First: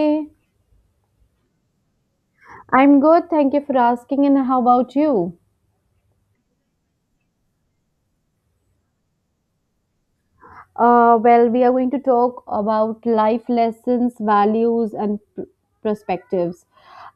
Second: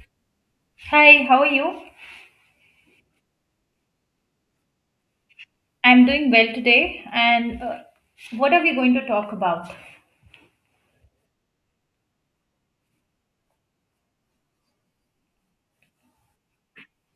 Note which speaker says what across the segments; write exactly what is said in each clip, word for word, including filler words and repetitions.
Speaker 1: Hey,
Speaker 2: Hi, how are you?
Speaker 1: I'm good. Thank you for asking. And how about you?
Speaker 2: I'm doing well today. And uh, what are we going to talk about?
Speaker 1: Uh, well, we are going to talk about life lessons, values, and pr- perspectives.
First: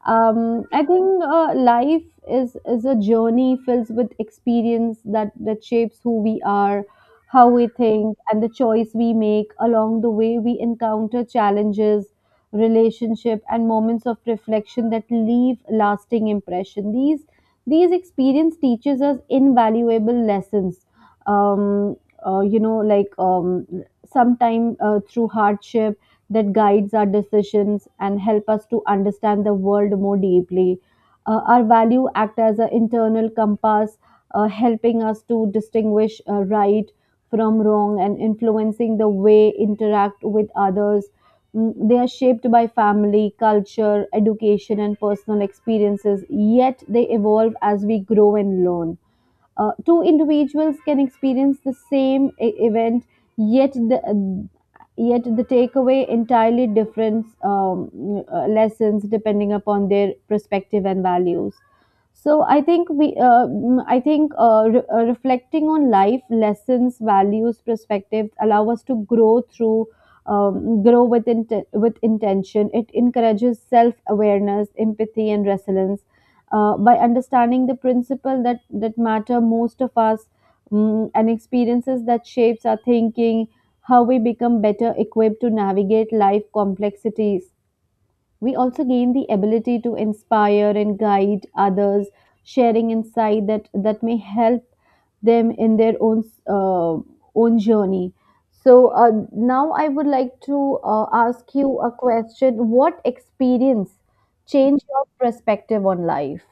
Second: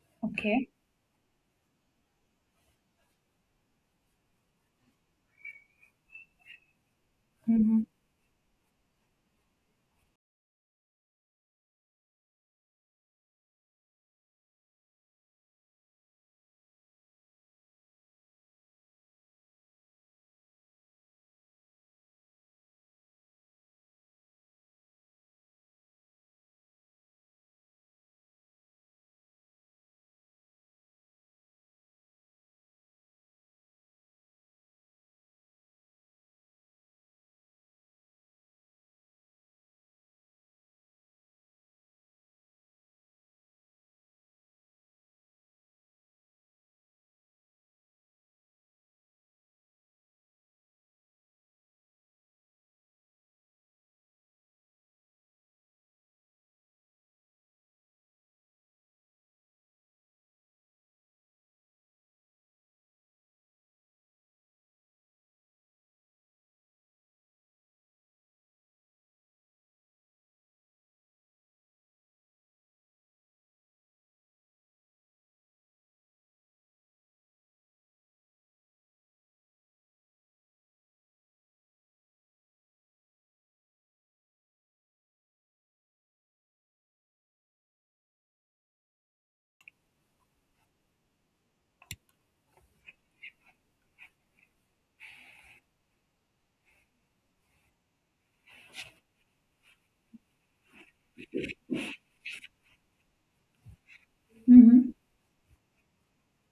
Speaker 1: Um,
Speaker 2: Okay.
Speaker 1: I think uh, life is is a journey filled with experience that that shapes who we are, how we
Speaker 2: hmm
Speaker 1: think, and the choice we make along the way. We encounter challenges, relationship, and moments of reflection that leave lasting impression. These these experience teaches us invaluable lessons um, uh, you know like um, sometime uh, through hardship that guides our decisions and help us to understand the world more deeply. Uh, our value act as an internal compass, uh, helping us to distinguish uh, right from wrong and influencing the way interact with others. Mm, they are shaped by family culture education and personal experiences, yet they evolve as we grow and learn. Uh, two individuals can experience the same e- event, yet the yet the takeaway entirely different um, uh, lessons depending upon their perspective and values. So I think we, uh, mm, I think uh, re- uh, reflecting on life lessons, values, perspectives allow us to grow through, um, grow with inten- with intention. It encourages self awareness, empathy, and resilience uh, by understanding the principle that that matter most of us, mm, and experiences that shapes our thinking, how we become better equipped to navigate life complexities. We also gain the ability to inspire and guide others, sharing insight that that may help them in their own uh, own journey. So uh, now I would like to uh, ask you a question. What experience
Speaker 2: hmm
Speaker 1: changed your perspective on life?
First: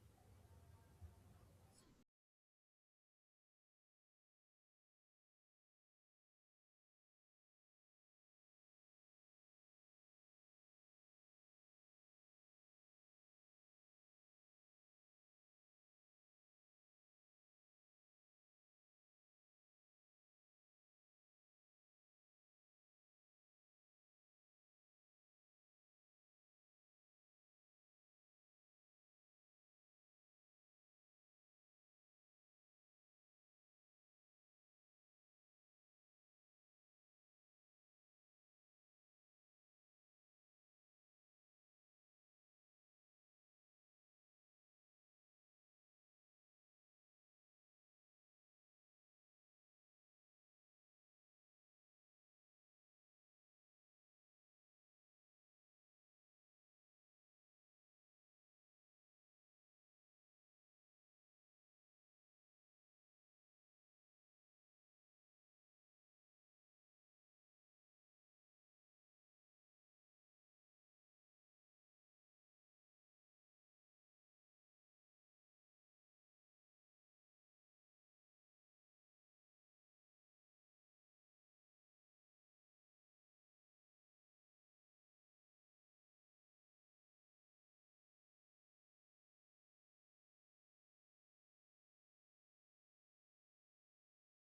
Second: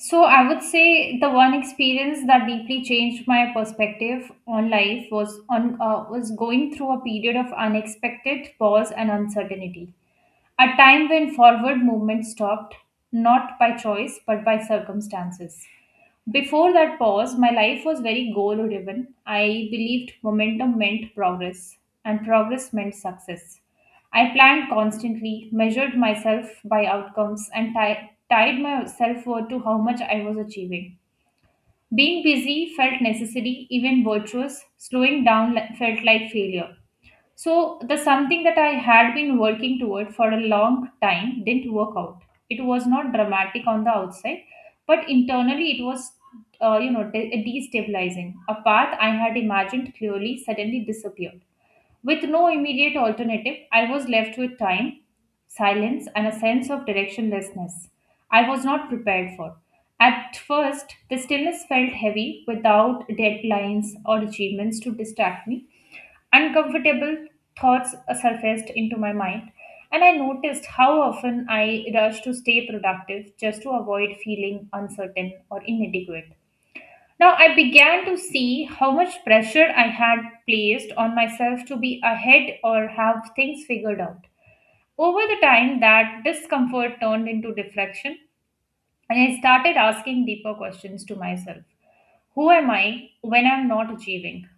Speaker 2: So, I would say the one experience that deeply changed my perspective on life was on uh, was going through a period of unexpected pause and uncertainty. A time when forward movement stopped, not by choice but by circumstances. Before that pause, my life was very goal driven. I believed momentum meant progress, and progress meant success. I planned constantly, measured myself by outcomes, and ti- tied my self worth to how much I was achieving. Being busy felt necessary, even virtuous. Slowing down le- felt like failure. So the something that I had been working toward for a long time didn't work out. It was not dramatic on the outside, but internally it was, uh, you know, de- destabilizing. A path I had imagined clearly suddenly disappeared. With no immediate alternative, I was left with time, silence, and a sense of directionlessness I was not prepared for. At first, the stillness felt heavy without deadlines or achievements to distract me. Uncomfortable thoughts surfaced into my mind, and I noticed how often I rush to stay productive just to avoid feeling uncertain or inadequate. Now, I began to see how much pressure I had placed on myself to be ahead or have things figured out. Over the time, that discomfort turned into reflection, and I started asking deeper questions to myself. Who am I when I'm not achieving?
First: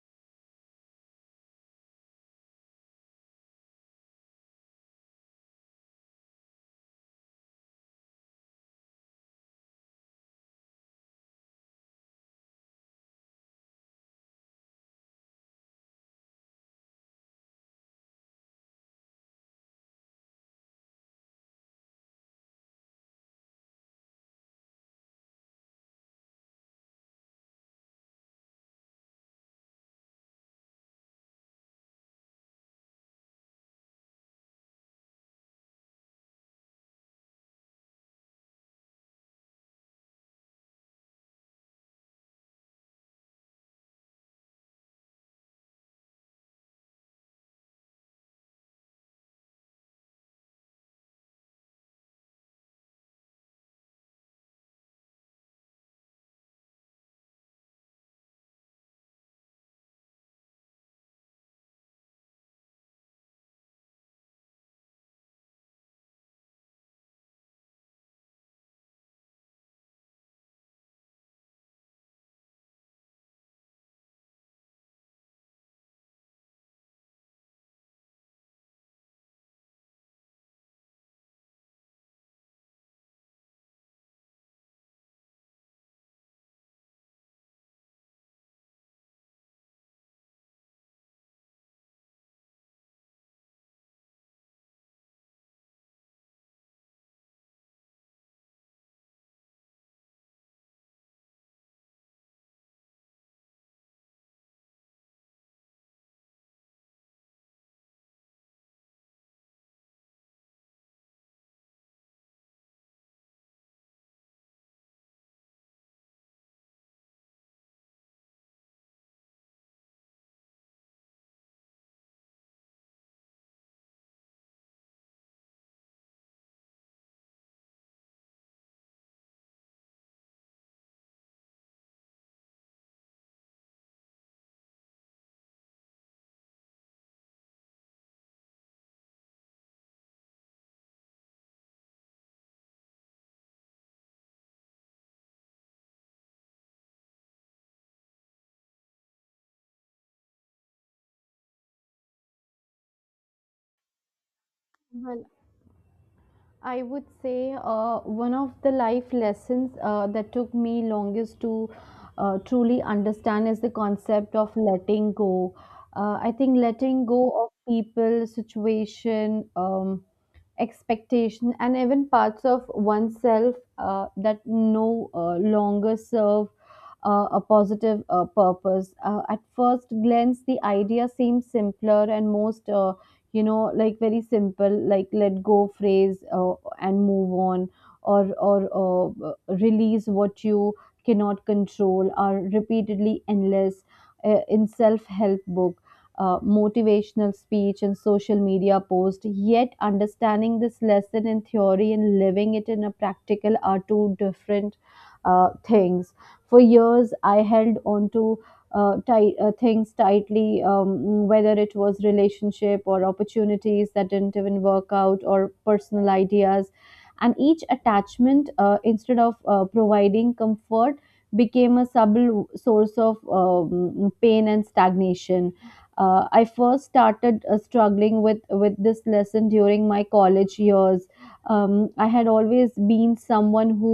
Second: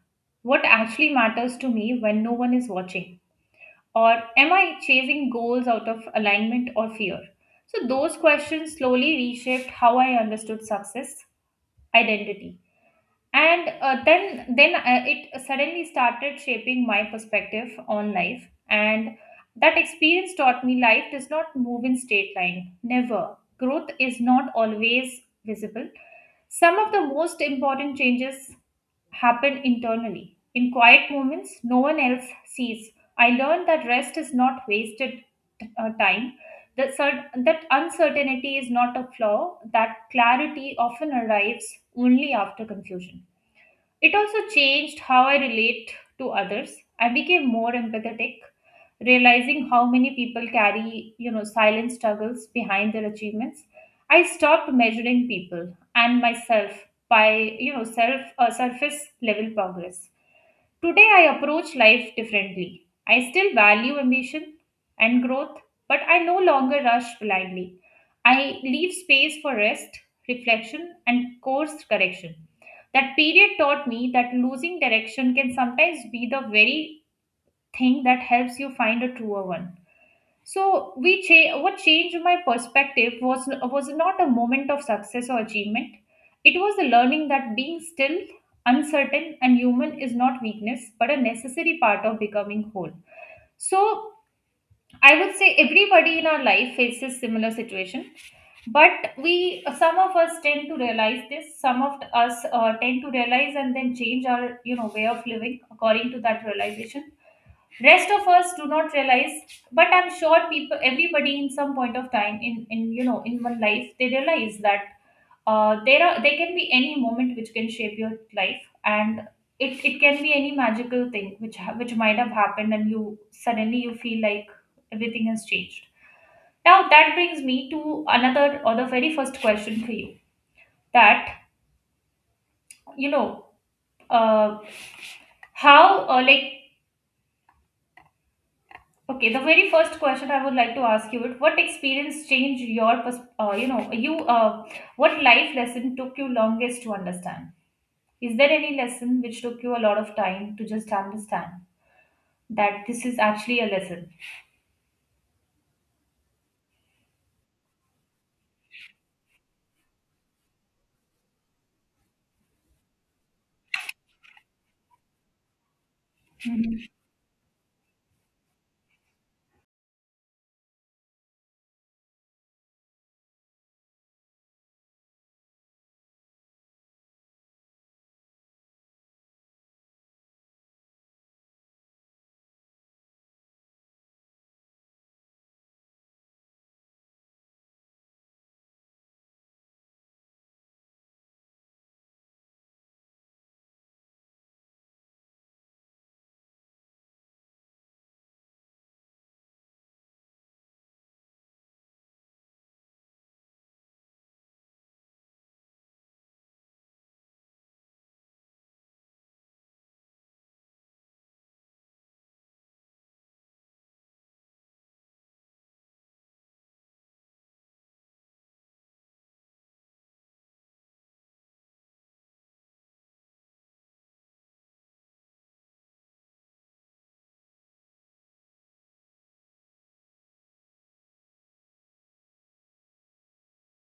Speaker 2: What actually matters to me when no one is watching? Or am I chasing goals out of alignment or fear? So, those questions slowly reshaped how I understood success, identity. And uh, then, then uh, it suddenly started shaping my perspective on life. And that experience taught me life does not move in straight line. Never. Growth is not always visible. Some of the most important changes happen internally. In quiet moments, no one else sees. I learned that rest is not wasted uh, time. That, cer- that uncertainty is not a flaw, that clarity often arrives only after confusion. It also changed how I relate to others. I became more empathetic, realizing how many people carry, you know, silent struggles behind their achievements. I stopped measuring people and myself by, you know, self uh, surface level progress. Today, I approach life differently. I still value ambition and growth, but I no longer rush blindly. I leave space for rest, reflection, and course correction. That period taught me that losing direction can sometimes be the very thing that helps you find a truer one. So we cha- what changed my perspective was was not a moment of success or achievement. It was the learning that being still, uncertain, and human is not weakness, but a necessary part of becoming whole. So I would say everybody in our life faces similar situation, but we some of us tend to realize this. Some of us uh, tend to realize and then change our you know way of living according to that realization. Rest of us do not realize, but I'm sure people, everybody in some point of time in in you know in one life, they realize that uh, there are there can be any moment which can shape your life. And it, it can be any magical thing which ha- which might have happened, and you suddenly you feel like everything has changed. Now that brings me to another or the very first question for you, that you know uh, how uh, like okay, the very first question I would like to ask you is what experience changed your, pers- uh, you know, you, uh, what life lesson took you longest to understand? Is there any lesson which took you a lot of time to just understand that this is actually a lesson?
Speaker 1: Well, I would say uh, one of the life lessons uh, that took me longest to uh, truly understand is the concept of letting go. Uh, I think letting go of people, situation, um, expectation, and even parts of oneself uh, that no uh, longer serve uh, a positive uh, purpose. Uh, at first glance the idea seems simpler and most, uh, you know like very simple like let go phrase, uh, and move on or or uh, release what you cannot control are repeatedly endless uh, in self help book, uh, motivational speech, and social media post. Yet understanding this lesson in theory and living it in a practical are two different uh, things. For years I held on to uh, tight, uh, things tightly, um, whether it was relationship or opportunities that didn't even work out or personal ideas. And each attachment, uh, instead of uh, providing comfort, became a subtle source of um, pain and stagnation. uh, I first started uh, struggling with with this lesson during my college years. um, I had always been someone who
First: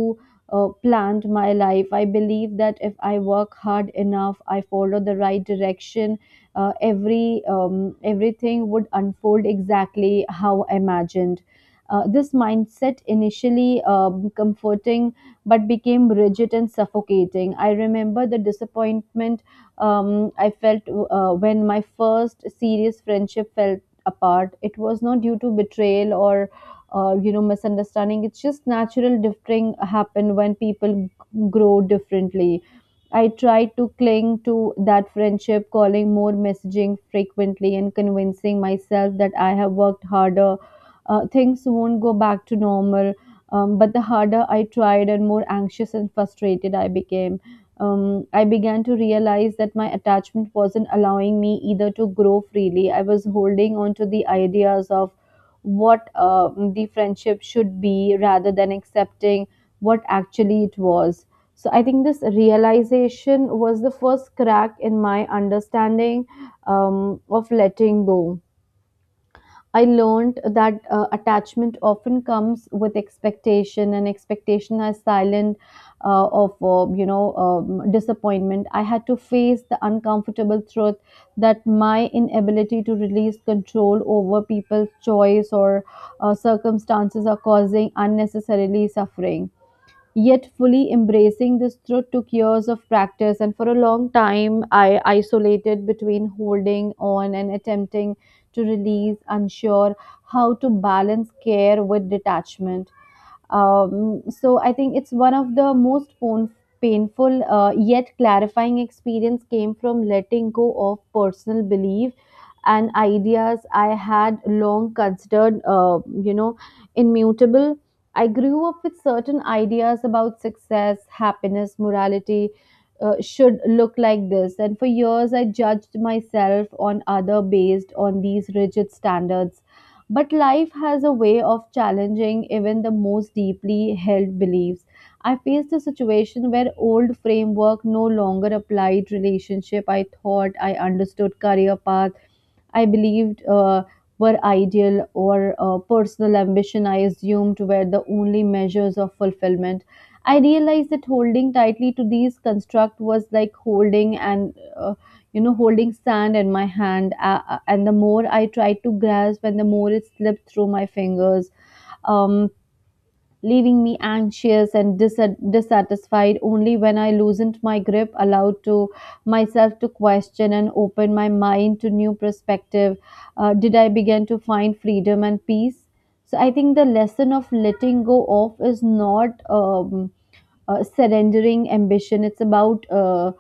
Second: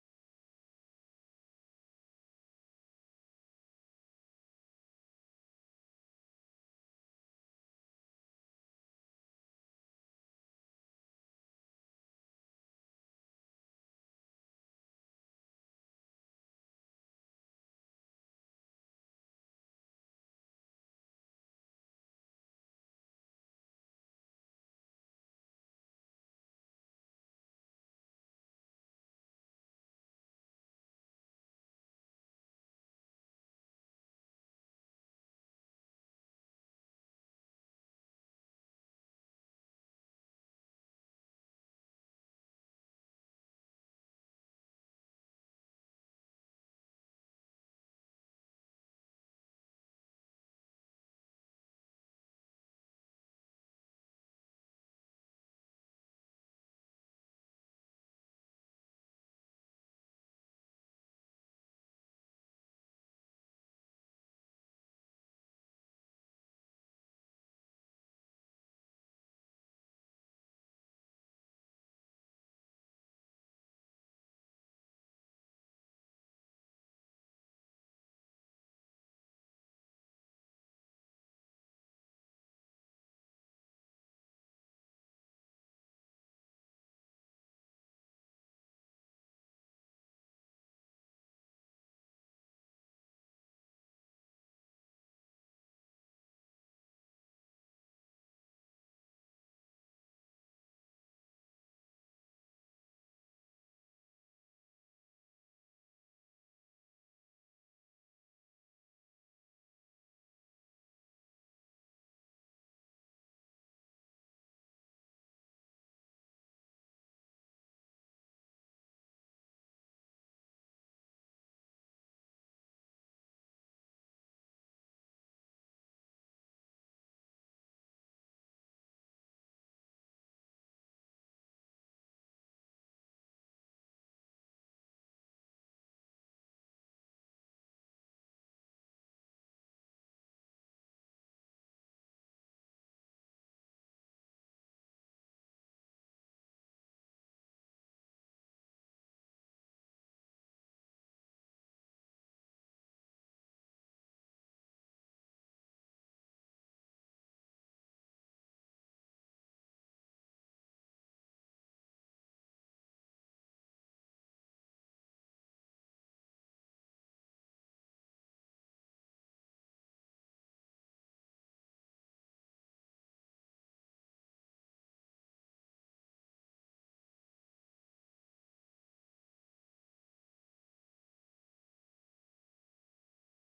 Speaker 1: uh, planned my life. I believe that if I work hard enough, I follow the right direction, uh, every um, everything would unfold exactly how I imagined. Uh, this mindset initially um, comforting but became rigid and suffocating. I remember the disappointment um, I felt uh, when my first serious friendship fell apart. It was not due to betrayal or uh, you know misunderstanding. It's just natural differing happen when people g- grow differently. I tried to cling to that friendship, calling more messaging frequently and convincing myself that I have worked harder. Uh, things won't go back to normal. Um, but the harder I tried and more anxious and frustrated I became, um, I began to realize that my attachment wasn't allowing me either to grow freely. I was holding on to the ideas of what uh, the friendship should be rather than accepting what actually it was. So I think this realization was the first crack in my understanding um, of letting go. I learned that uh, attachment often comes with expectation, and expectation is silent uh, of uh, you know um, disappointment. I had to face the uncomfortable truth that my inability to release control over people's choice or uh, circumstances are causing unnecessarily suffering. Yet, fully embracing this truth took years of practice, and for a long time, I isolated between holding on and attempting to release, unsure how to balance care with detachment. Um, so I think it's one of the most pain- painful uh, yet clarifying experience came from letting go of personal belief and ideas I had long considered, uh, you know, immutable. I grew up with certain ideas about success, happiness, morality. Uh, should look like this, and for years I judged myself on other based on these rigid standards, but life has a way of challenging even the most deeply held beliefs. I faced a situation where old framework no longer applied, relationship I thought I understood, career path I believed uh, were ideal, or uh, personal ambition I assumed were the only measures of fulfillment. I realized that holding tightly to these construct was like holding and uh, you know holding sand in my hand, uh, uh, and the more I tried to grasp and the more it slipped through my fingers, um, leaving me anxious and dissat- dissatisfied. Only when I loosened my grip, allowed to myself to question and open my mind to new perspective. Uh, did I begin to find freedom and peace? So I think the lesson of letting go off is not um, uh, surrendering ambition, it's about uh,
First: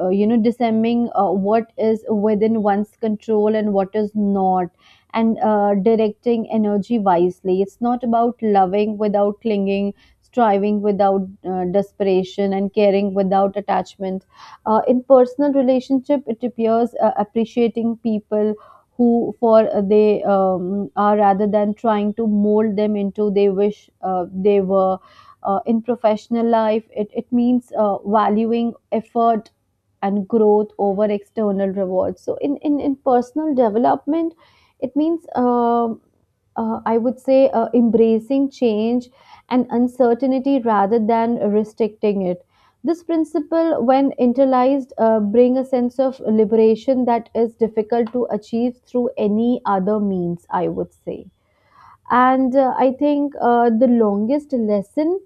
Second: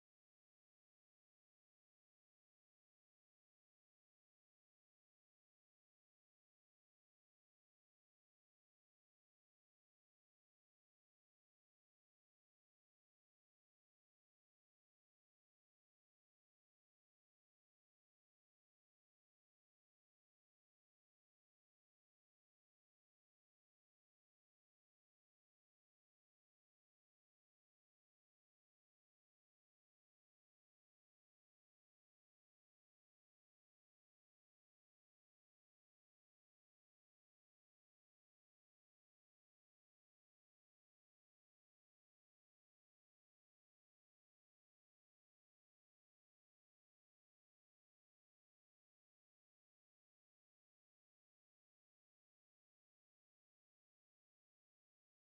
Speaker 1: uh, you know discerning uh, what is within one's control and what is not, and uh, directing energy wisely. It's not about loving without clinging, striving without uh, desperation, and caring without attachment. Uh, in personal relationship it appears uh, appreciating people who for uh, they um, are, rather than trying to mold them into they wish uh, they were. Uh, in professional life it, it means uh, valuing effort and growth over external rewards. So in in, in personal development it means um uh, I would say uh, embracing change and uncertainty rather than restricting it. This principle, when internalized, uh, bring a sense of liberation that is difficult to achieve through any other means, I would say. And uh, I think uh, the longest lesson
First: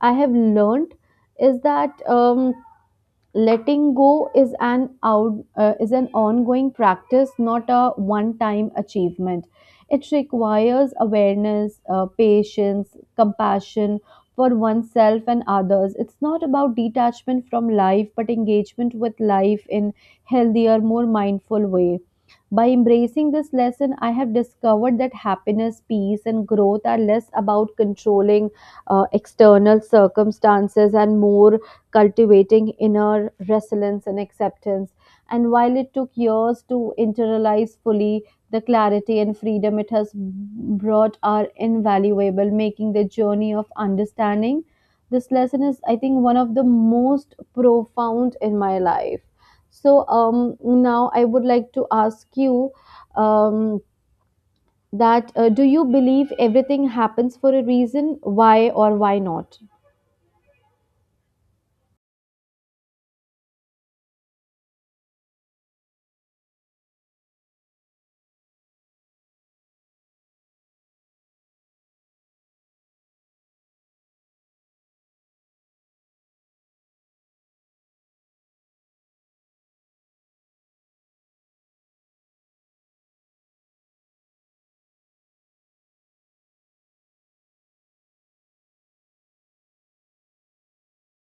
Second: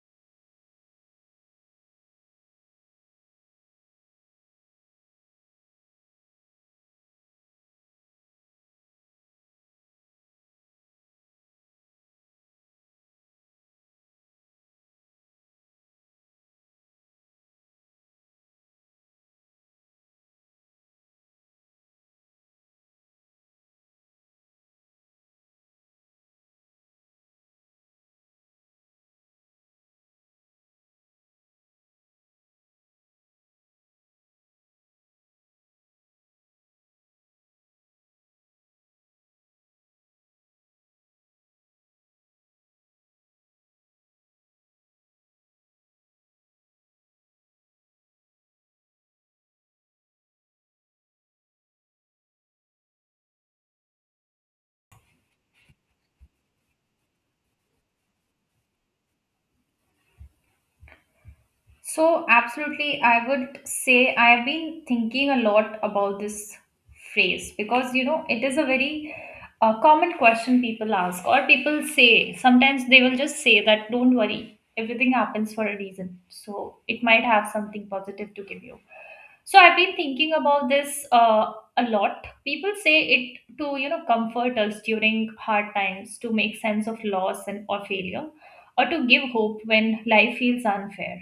Speaker 1: I have learned is that um, letting go is an out uh, is an ongoing practice, not a one-time achievement. It requires awareness, uh, patience, compassion for oneself and others. It's not about detachment from life, but engagement with life in healthier, more mindful ways. By embracing this lesson, I have discovered that happiness, peace, and growth are less about controlling uh, external circumstances and more cultivating inner resilience and acceptance. And while it took years to internalize fully, the clarity and freedom it has brought are invaluable, making the journey of understanding. This lesson is, I think, one of the most profound in my life. So um, now I would like to ask you um, that uh, do you believe everything happens for a reason? Why or why not?
Speaker 2: So, absolutely, I would say I have been thinking a lot about this phrase because you know it is a very uh, common question people ask, or people say sometimes they will just say that don't worry, everything happens for a reason, so it might have something positive to give you. So, I've been thinking about this uh, a lot. People say it to you know comfort us during hard times, to make sense of loss and or failure, or to give hope when life feels unfair.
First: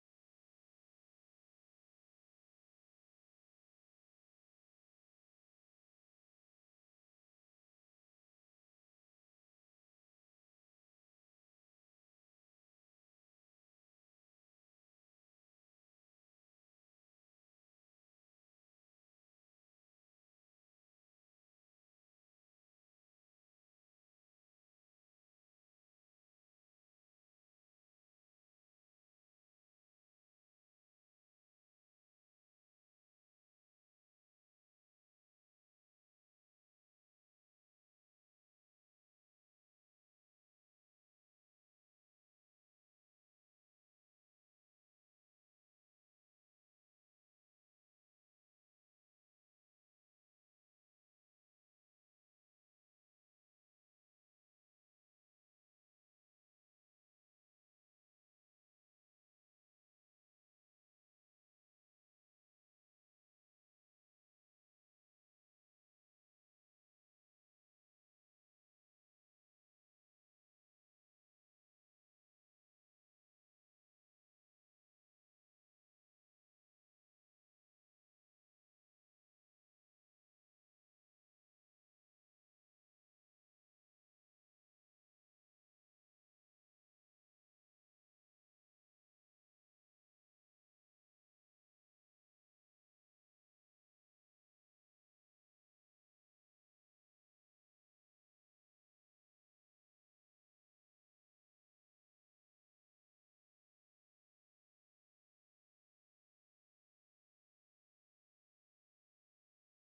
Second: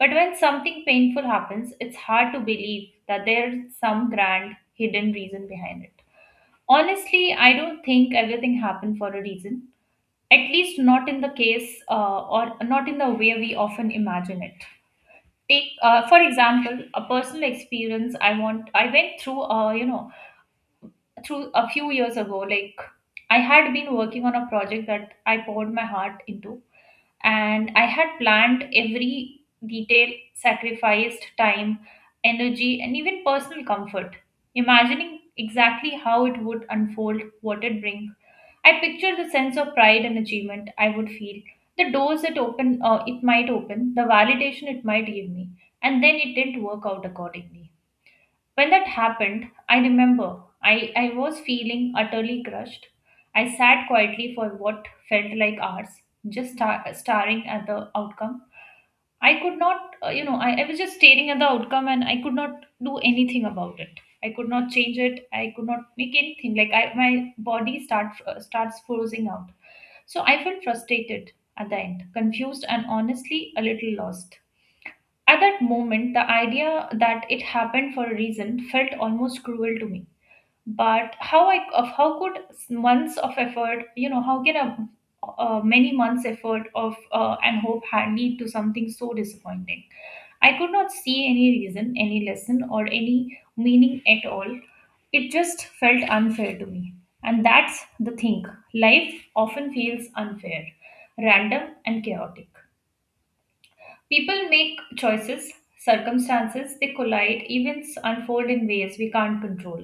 Speaker 2: But when something painful happens, it's hard to believe that there's some grand hidden reason behind it. Honestly, I don't think everything happened for a reason, at least not in the case uh, or not in the way we often imagine it. Take, uh, for example, a personal experience I want I went through, uh, you know, through a few years ago. Like I had been working on a project that I poured my heart into, and I had planned every detail, sacrificed time, energy, and even personal comfort, imagining exactly how it would unfold, what it bring. I pictured the sense of pride and achievement I would feel, the doors it open, uh, it might open, the validation it might give me, and then it didn't work out accordingly. When that happened, I remember I, I was feeling utterly crushed. I sat quietly for what felt like hours, just star- staring at the outcome. I could not, uh, you know, I, I was just staring at the outcome and I could not do anything about it. I could not change it. I could not make anything. Like I, my body start, uh, starts frozen out. So I felt frustrated at the end, confused, and honestly a little lost. At that moment, the idea that it happened for a reason felt almost cruel to me. But how I of how could months of effort, you know, how can a uh, many months effort of uh, and hope had lead to something so disappointing? I could not see any reason, any lesson, or any meaning at all. It just felt unfair to me. And that's the thing. Life often feels unfair, random, and chaotic. People make choices, circumstances, they collide, events unfold in ways we can't control.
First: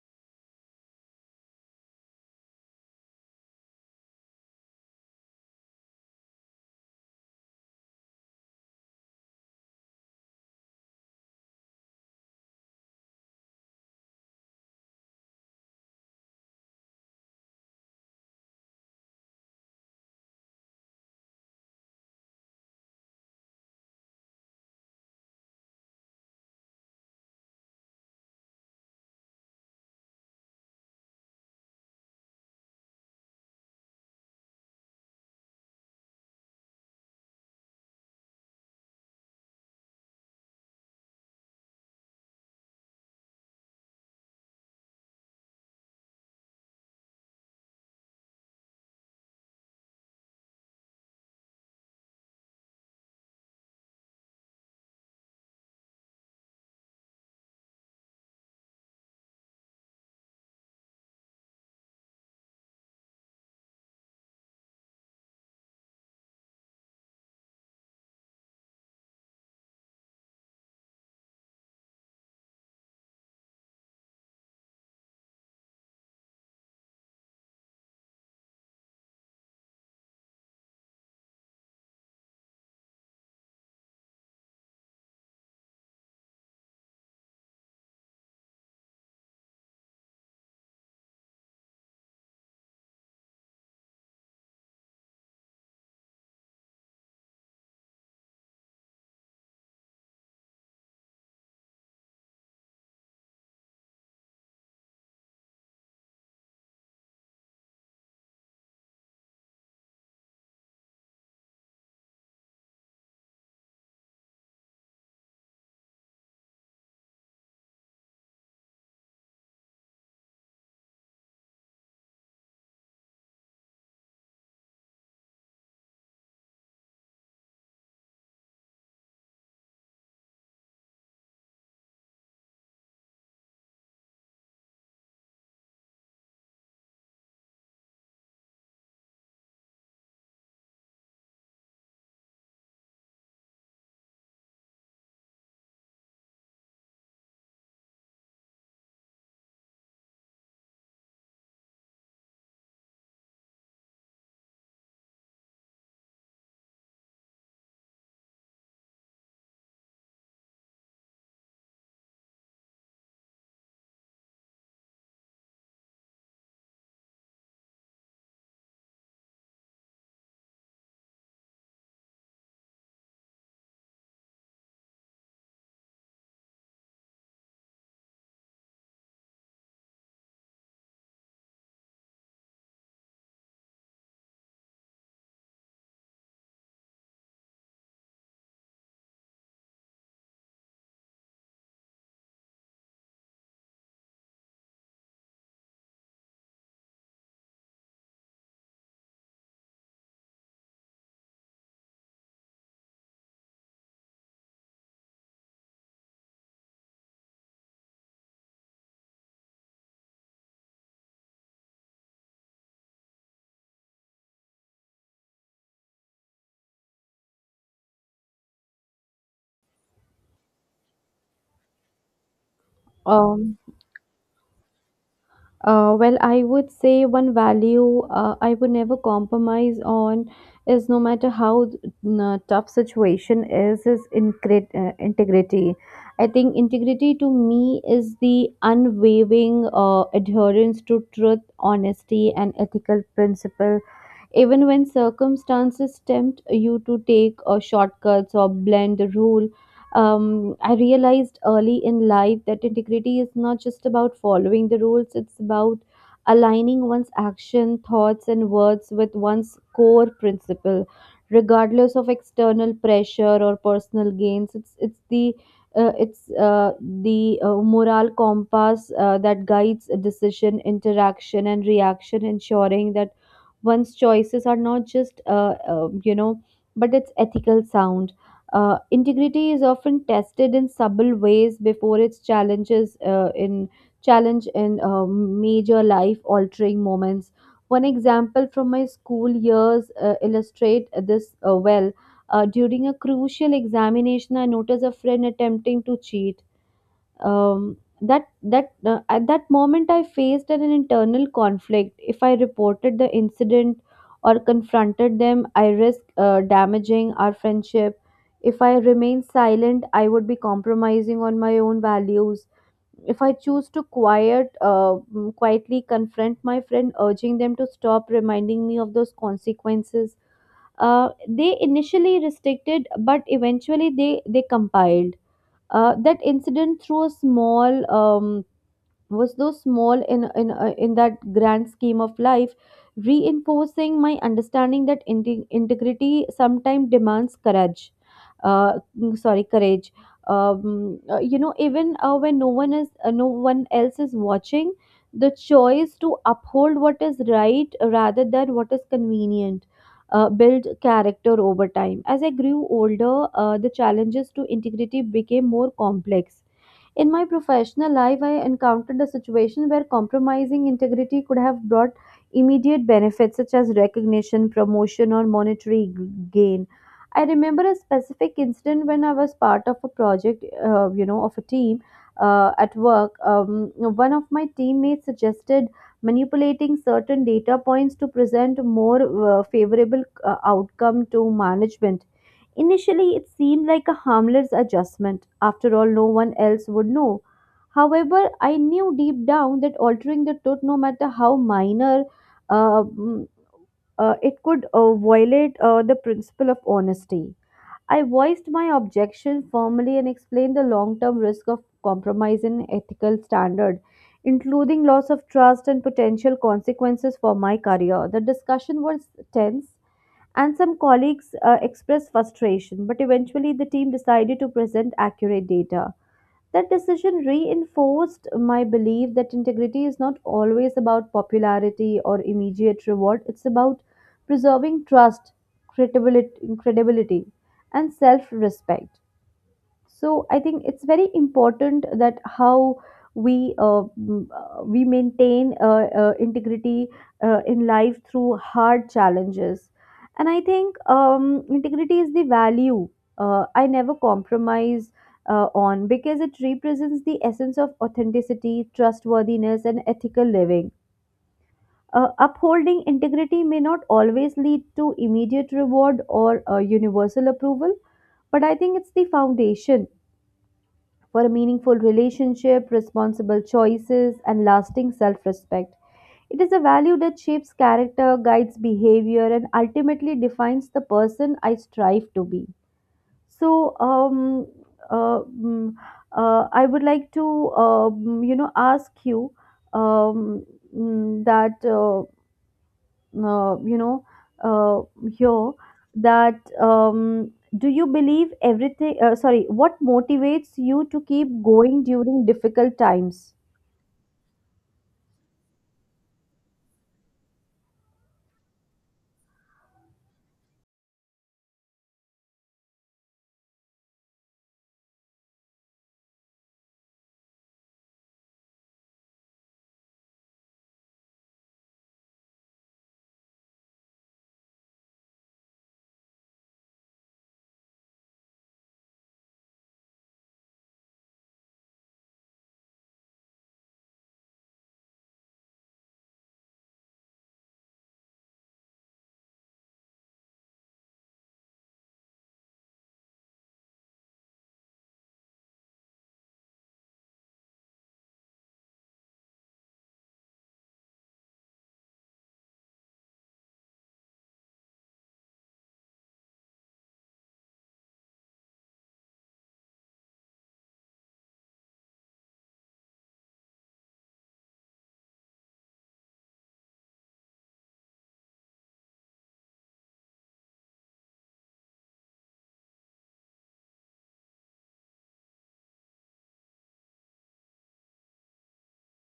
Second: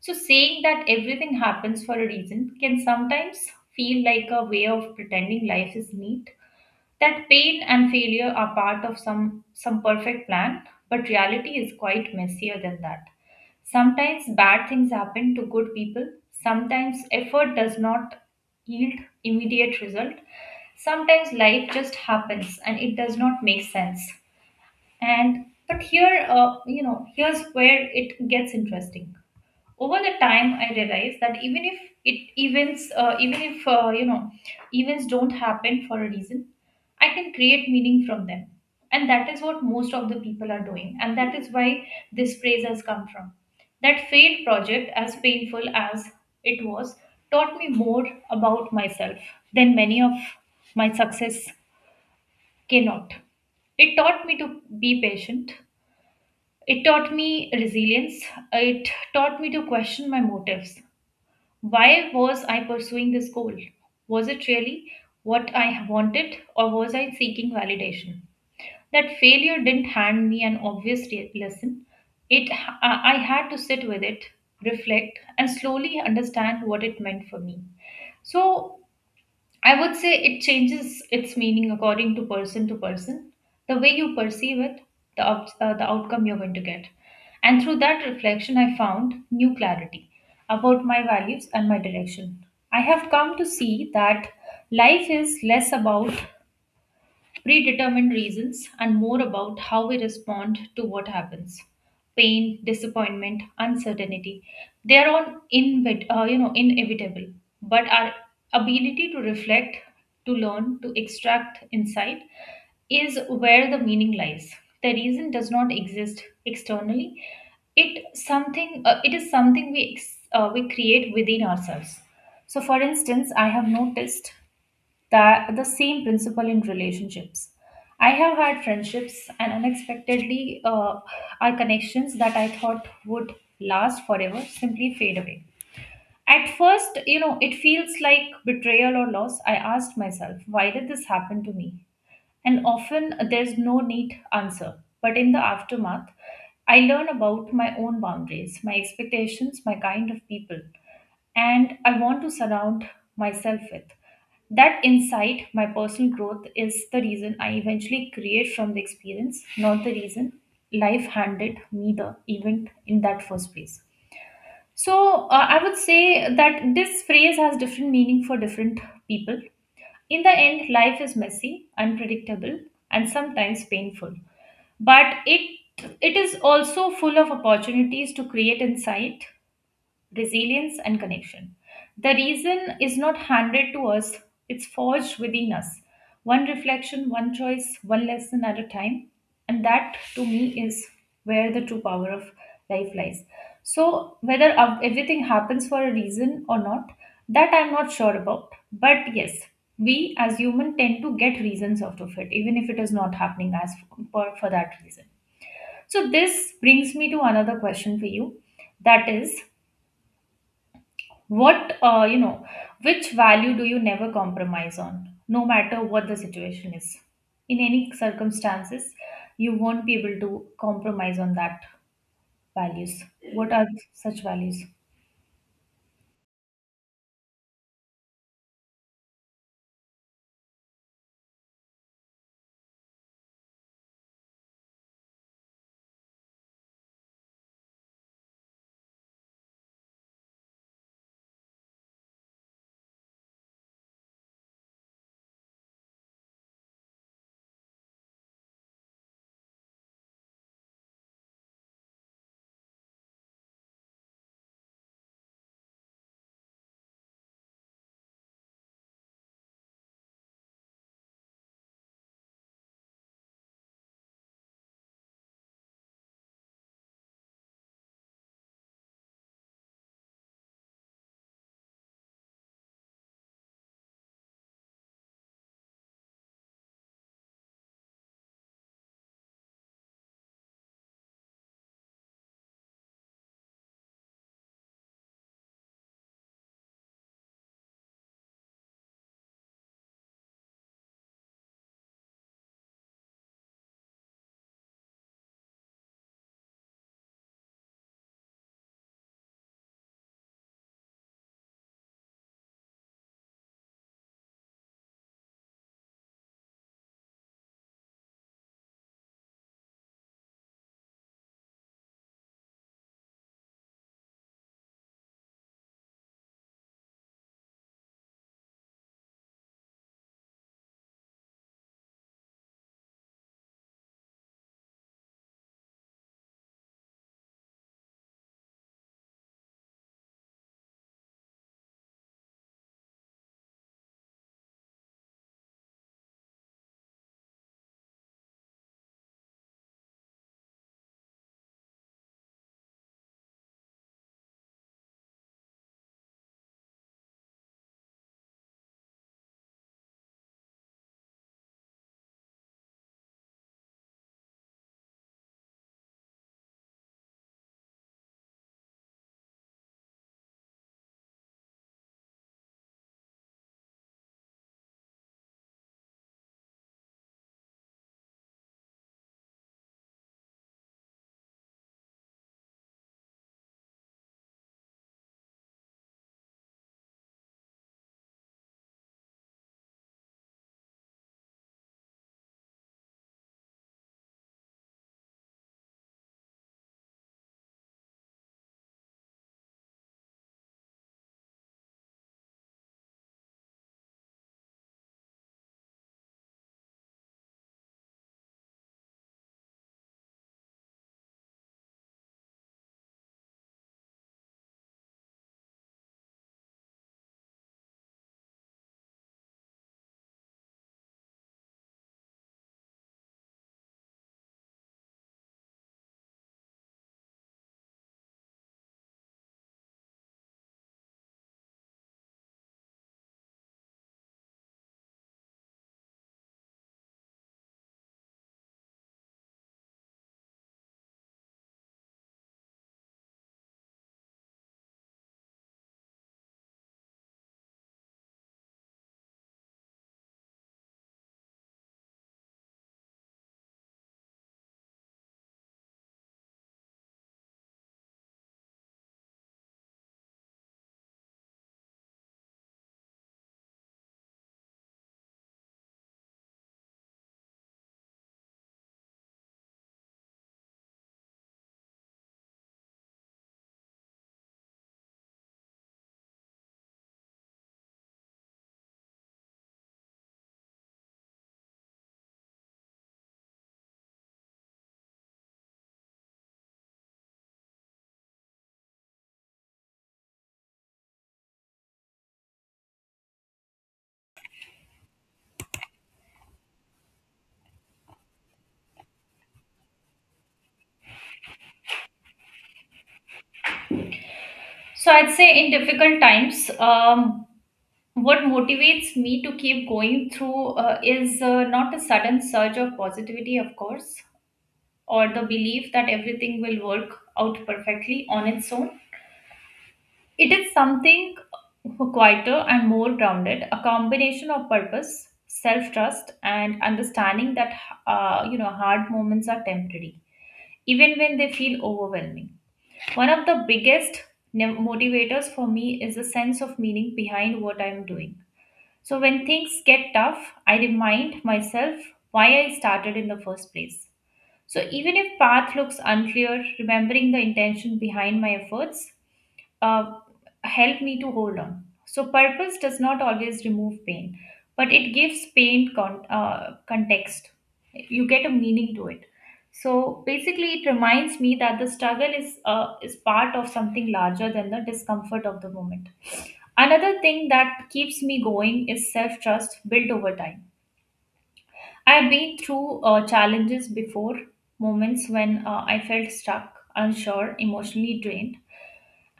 Speaker 2: So, saying that everything happens for a reason can sometimes feel like a way of pretending life is neat, that pain and failure are part of some, some perfect plan, but reality is quite messier than that. Sometimes bad things happen to good people, sometimes effort does not yield immediate result, sometimes life just happens and it does not make sense. And but here, uh, you know, here's where it gets interesting. Over the time, I realized that even if it events uh, even if uh, you know events don't happen for a reason, I can create meaning from them, and that is what most of the people are doing, and that is why this phrase has come from. That failed project, as painful as it was, taught me more about myself than many of my success cannot. It taught me to be patient, it taught me resilience, it taught me to question my motives. Why was I pursuing this goal? Was it really what I wanted, or was I seeking validation? That failure didn't hand me an obvious re- lesson. It, I I had to sit with it, reflect, and slowly understand what it meant for me. So I would say it changes its meaning according to person to person, the way you perceive it, the, ob- uh, the outcome you're going to get. And through that reflection, I found new clarity about my values and my direction. I have come to see that life is less about predetermined reasons, and more about how we respond to what happens. Pain, disappointment, uncertainty, they are all invet, uh, you know, inevitable. But our ability to reflect, to learn, to extract insight is where the meaning lies. The reason does not exist externally. It something uh, it is something we ex- uh, we create within ourselves. So, for instance, I have noticed that the same principle in relationships, I have had friendships and unexpectedly uh, our connections that I thought would last forever simply fade away. At first, you know, it feels like betrayal or loss. I asked myself, why did this happen to me? And often uh, there's no neat answer. But in the aftermath, I learn about my own boundaries, my expectations, my kind of people, and I want to surround myself with. That insight, my personal growth, is the reason I eventually create from the experience, not the reason life handed me the event in that first place. So, uh, I would say that this phrase has different meaning for different people. In the end, life is messy, unpredictable, and sometimes painful. But it it is also full of opportunities to create insight, resilience, and connection. The reason is not handed to us, it's forged within us. One reflection, one choice, one lesson at a time. And that to me is where the true power of life lies. So, whether ev- everything happens for a reason or not, that I'm not sure about. But yes, we as human tend to get reasons out of it, even if it is not happening as for, for that reason. So, this brings me to another question for you that is what, uh, you know, which value do you never compromise on, no matter what the situation is? In any circumstances, you won't be able to compromise on that values. What
Speaker 1: Um,
Speaker 2: are such values?
Speaker 1: uh, well, I would say one value uh, I would never compromise on is, no matter how uh, tough situation is, is incre- uh, integrity. I think integrity to me is the unwavering uh, adherence to truth, honesty, and ethical principle, even when circumstances tempt you to take uh, shortcuts or blend the rule. Um, I realized early in life that integrity is not just about following the rules, it's about aligning one's action, thoughts, and words with one's core principle. Regardless of external pressure or personal gains, it's it's the uh, it's uh, the uh, moral compass uh, that guides a decision, interaction, and reaction, ensuring that one's choices are not just uh, uh, you know but it's ethical sound. Uh, integrity is often tested in subtle ways before its challenges uh, in challenge in uh, major life altering moments. One example from my school years uh, illustrate this uh, well. Uh, during a crucial examination I noticed a friend attempting to cheat. Um, that that uh, At that moment I faced an internal conflict. If I reported the incident or confronted them, I risk uh, damaging our friendship. If I remain silent, I would be compromising on my own values. If I choose to quiet uh, mm, quietly confront my friend, urging them to stop, reminding me of those consequences, uh, they initially restricted, but eventually they they compiled. Uh, that incident through a small, um, was so small in in uh, in that grand scheme of life, reinforcing my understanding that inte- integrity sometimes demands courage, uh, mm, sorry courage. Um, uh, you know even uh, when no one is uh, no one else is watching, the choice to uphold what is right rather than what is convenient uh, build character over time. As I grew older, uh, the challenges to integrity became more complex. In my professional life, I encountered a situation where compromising integrity could have brought immediate benefits such as recognition, promotion, or monetary g- gain. I remember a specific incident when I was part of a project, uh, you know, of a team uh, at work. Um, one of my teammates suggested manipulating certain data points to present a more uh, favorable uh, outcome to management. Initially, it seemed like a harmless adjustment. After all, no one else would know. However, I knew deep down that altering the tooth, no matter how minor, uh, mm, uh, it could uh, violate uh, the principle of honesty. I voiced my objection firmly and explained the long term risk of compromise in ethical standard, including loss of trust and potential consequences for my career. The discussion was tense, and some colleagues uh, expressed frustration, but eventually the team decided to present accurate data. That decision reinforced my belief that integrity is not always about popularity or immediate reward. It's about preserving trust, credibility, credibility and self respect. So I think it's very important that how we uh, m- uh, we maintain uh, uh, integrity uh, in life through hard challenges. And I think um, integrity is the value uh, I never compromise uh, on, because it represents the essence of authenticity, trustworthiness and ethical living. Uh, upholding integrity may not always lead to immediate reward or uh, universal approval, but I think it's the foundation for a meaningful relationship, responsible choices, and lasting self respect. It is a value that shapes character, guides behavior, and ultimately defines the person I strive to be. So, um, uh, mm, uh, I would like to, um, you know, ask you um, mm, that. Uh, uh, you know, uh, here that um, do you believe everything uh, sorry, what motivates you to keep going during difficult times?
Speaker 2: So I'd say in difficult times, um, what motivates me to keep going through uh, is uh, not a sudden surge of positivity, of course, or the belief that everything will work out perfectly on its own. It is something quieter and more grounded, a combination of purpose, self-trust, and understanding that uh, you know hard moments are temporary, even when they feel overwhelming. One of the biggest ne- motivators for me is the sense of meaning behind what I am doing. So when things get tough, I remind myself why I started in the first place. So even if path looks unclear, remembering the intention behind my efforts uh, help me to hold on. So, purpose does not always remove pain, but it gives pain con- uh, context. You get a meaning to it. So, basically, it reminds me that the struggle is uh, is part of something larger than the discomfort of the moment. Another thing that keeps me going is self trust built over time. I've been through uh, challenges before, moments when uh, I felt stuck, unsure, emotionally drained,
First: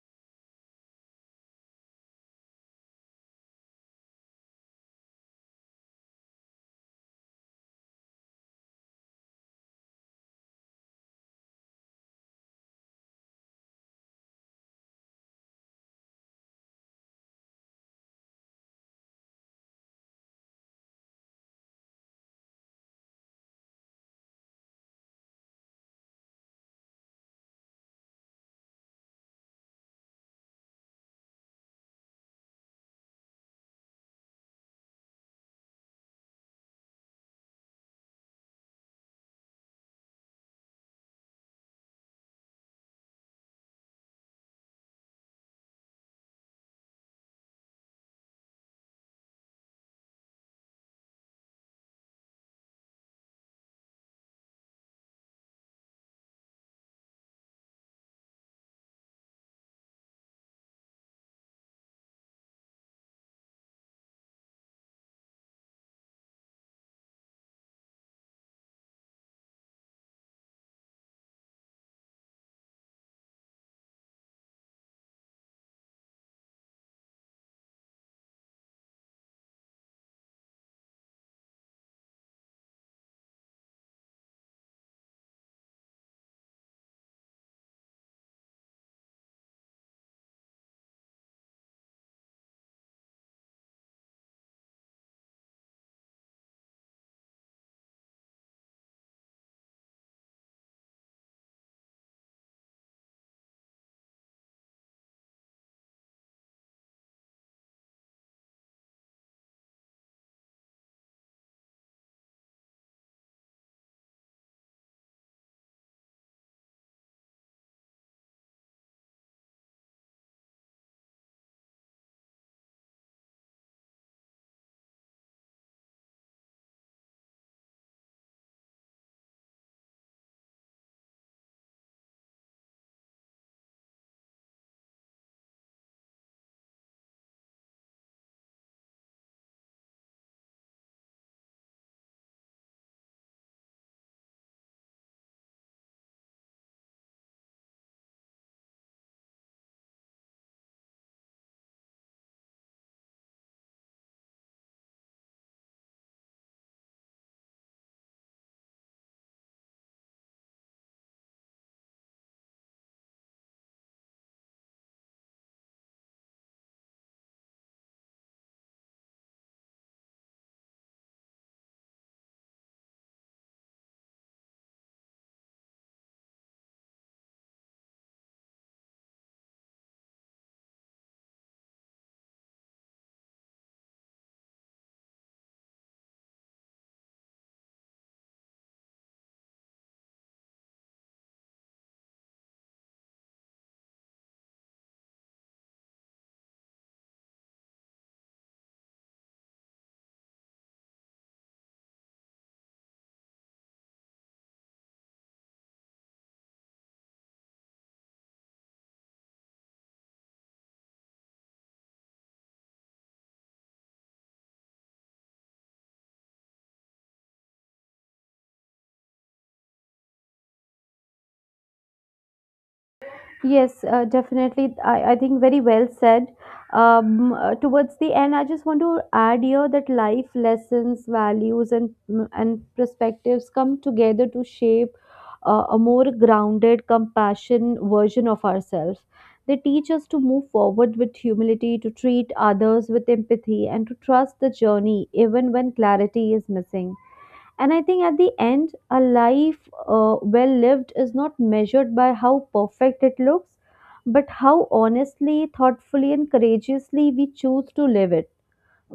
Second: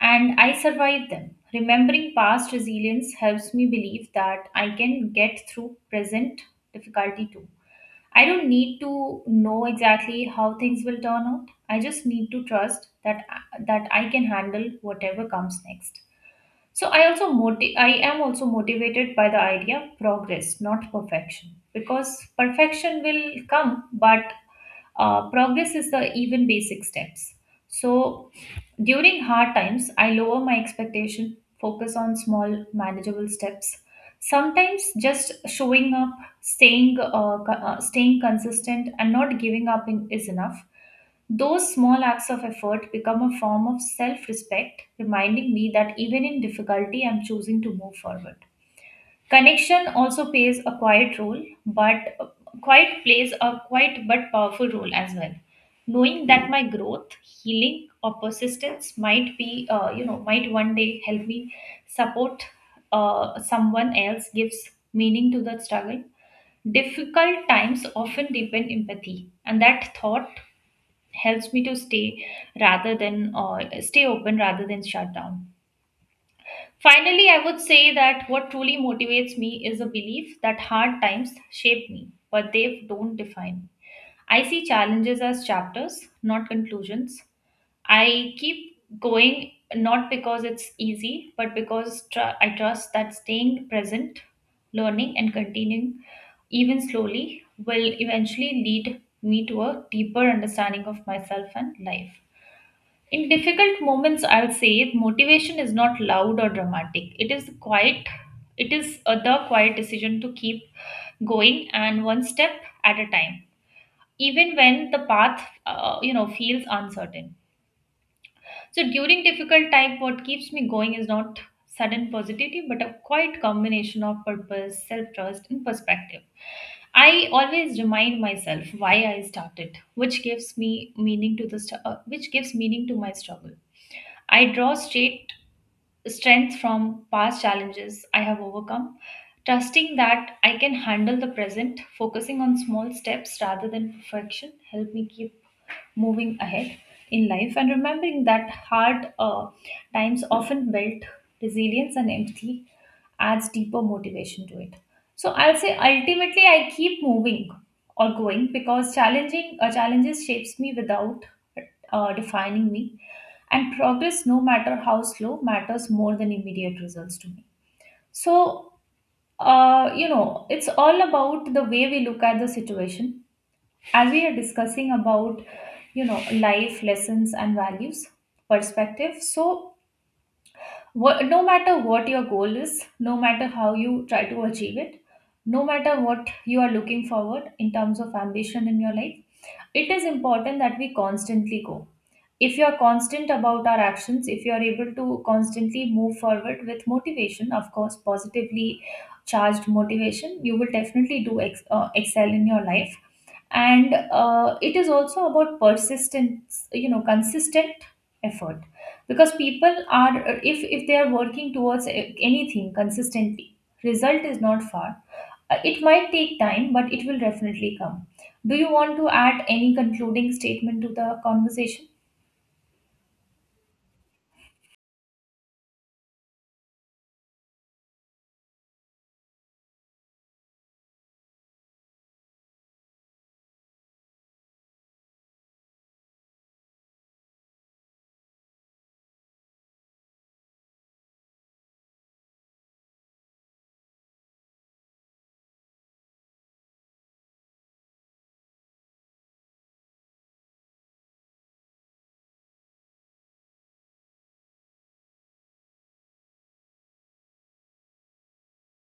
Speaker 2: and I survived them. Remembering past resilience helps me believe that I can get through present difficulty too. I don't need to know exactly how things will turn out. I just need to trust that that I can handle whatever comes next. So I also moti- I am also motivated by the idea of progress, not perfection, because perfection will come, but uh, progress is the even basic steps. So during hard times, I lower my expectation, focus on small, manageable steps. Sometimes just showing up, staying, uh, co- uh, staying consistent, and not giving up in, is enough. Those small acts of effort become a form of self respect, reminding me that even in difficulty, I'm choosing to move forward. Connection also plays a quiet role, but quiet plays a quiet but powerful role as well. Knowing that my growth, healing, or persistence might be, uh, you know, might one day help me support uh, someone else gives meaning to the struggle. Difficult times often deepen empathy, and that thought helps me to stay rather than uh, stay open rather than shut down. Finally, I would say that what truly motivates me is a belief that hard times shape me, but they don't define me. I see challenges as chapters, not conclusions. I keep going not because it's easy, but because tr- I trust that staying present, learning, and continuing even slowly will eventually lead me to a deeper understanding of myself and life. In difficult moments, I'll say motivation is not loud or dramatic. It is quiet. It is a, the quiet decision to keep going and one step at a time, even when the path, uh, you know, feels uncertain. So during difficult time, what keeps me going is not sudden positivity, but a quiet combination of purpose, self-trust, and perspective. I always remind myself why I started, which gives me meaning to the st- uh, which gives meaning to my struggle. I draw straight strength from past challenges I have overcome, trusting that I can handle the present, focusing on small steps rather than perfection, help me keep moving ahead in life, and remembering that hard uh, times often build resilience and empathy adds deeper motivation to it. So I'll say ultimately I keep moving or going because challenging uh, challenges shapes me without uh, defining me, and progress no matter how slow matters more than immediate results to me. So uh, you know it's all about the way we look at the situation. As we are discussing about, you know, life lessons and values, perspective, so wha- no matter what your goal is, no matter how you try to achieve it, no matter what you are looking forward in terms of ambition in your life, it is important that we constantly go. If you are constant about our actions, if you are able to constantly move forward with motivation, of course positively charged motivation, you will definitely do ex- uh, excel in your life. And uh, it is also about persistence, you know, consistent effort, because people are, if if they are working towards uh, anything consistently, result is not far. uh, It might take time, but it will definitely come. Do you want to add any concluding statement to the conversation?
Speaker 1: Yes, uh, definitely. I, I think very well said. Um, uh, towards the end, I just want to add here that life lessons, values, and mm, and perspectives come together to shape uh, a more grounded, compassion version of ourselves. They teach us to move forward with humility, to treat others with empathy, and to trust the journey even when clarity is missing. And I think at the end, a life uh, well lived is not measured by how perfect it looks, but how honestly, thoughtfully, and courageously we choose to live it,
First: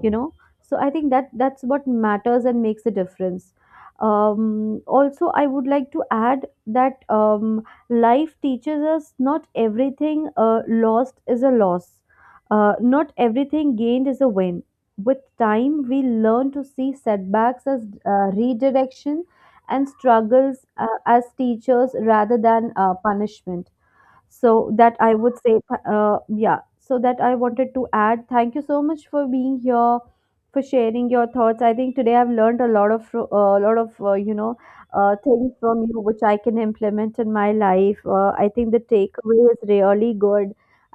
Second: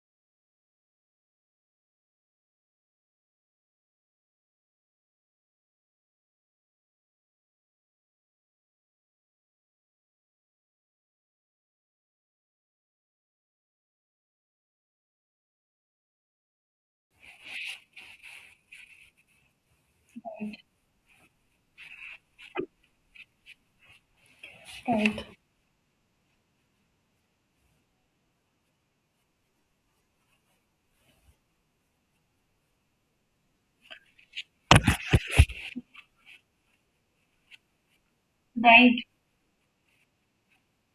Speaker 1: you know. So I think that that's what matters and makes the difference. Um, also, I would like to add that um, life teaches us not everything uh, lost is a loss, uh, not everything gained is a win. With time, we learn to see setbacks as uh, redirection and struggles uh, as teachers rather than uh, punishment. So that I
Speaker 2: Right,
Speaker 1: would say. Uh, yeah, so that I wanted to add. Thank you so much for being here, for sharing your thoughts. I think today I've learned a lot of uh, a lot of uh, you know, uh, things from you which I can implement in my life. uh, I think the
Speaker 2: right,
Speaker 1: takeaway is really good.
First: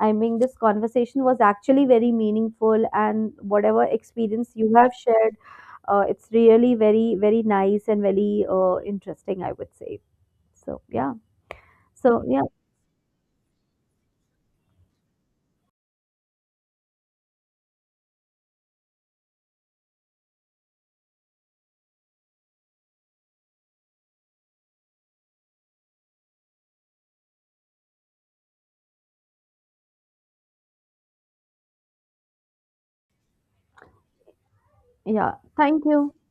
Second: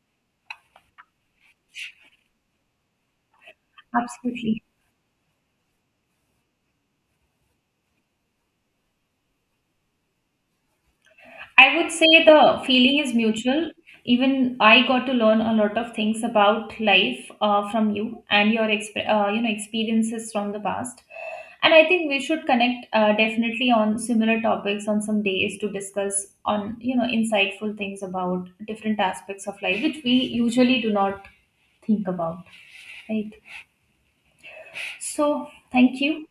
Speaker 1: I mean, this conversation was actually very meaningful, and whatever experience
Speaker 2: absolutely.
Speaker 1: you have shared, uh, it's really very very nice and very uh, interesting, I would say. So yeah.
Speaker 2: I would
Speaker 1: So
Speaker 2: say
Speaker 1: yeah.
Speaker 2: the feeling is mutual. Even I got to learn a lot of things about life uh, from you and your exp- uh, you know experiences from the past. And I think we should connect uh, definitely on similar topics on some days to discuss on, you know, insightful things about different aspects of life which we usually do not think about. Right.
Speaker 1: Yeah,
Speaker 2: So
Speaker 1: thank
Speaker 2: thank
Speaker 1: you.
Speaker 2: you.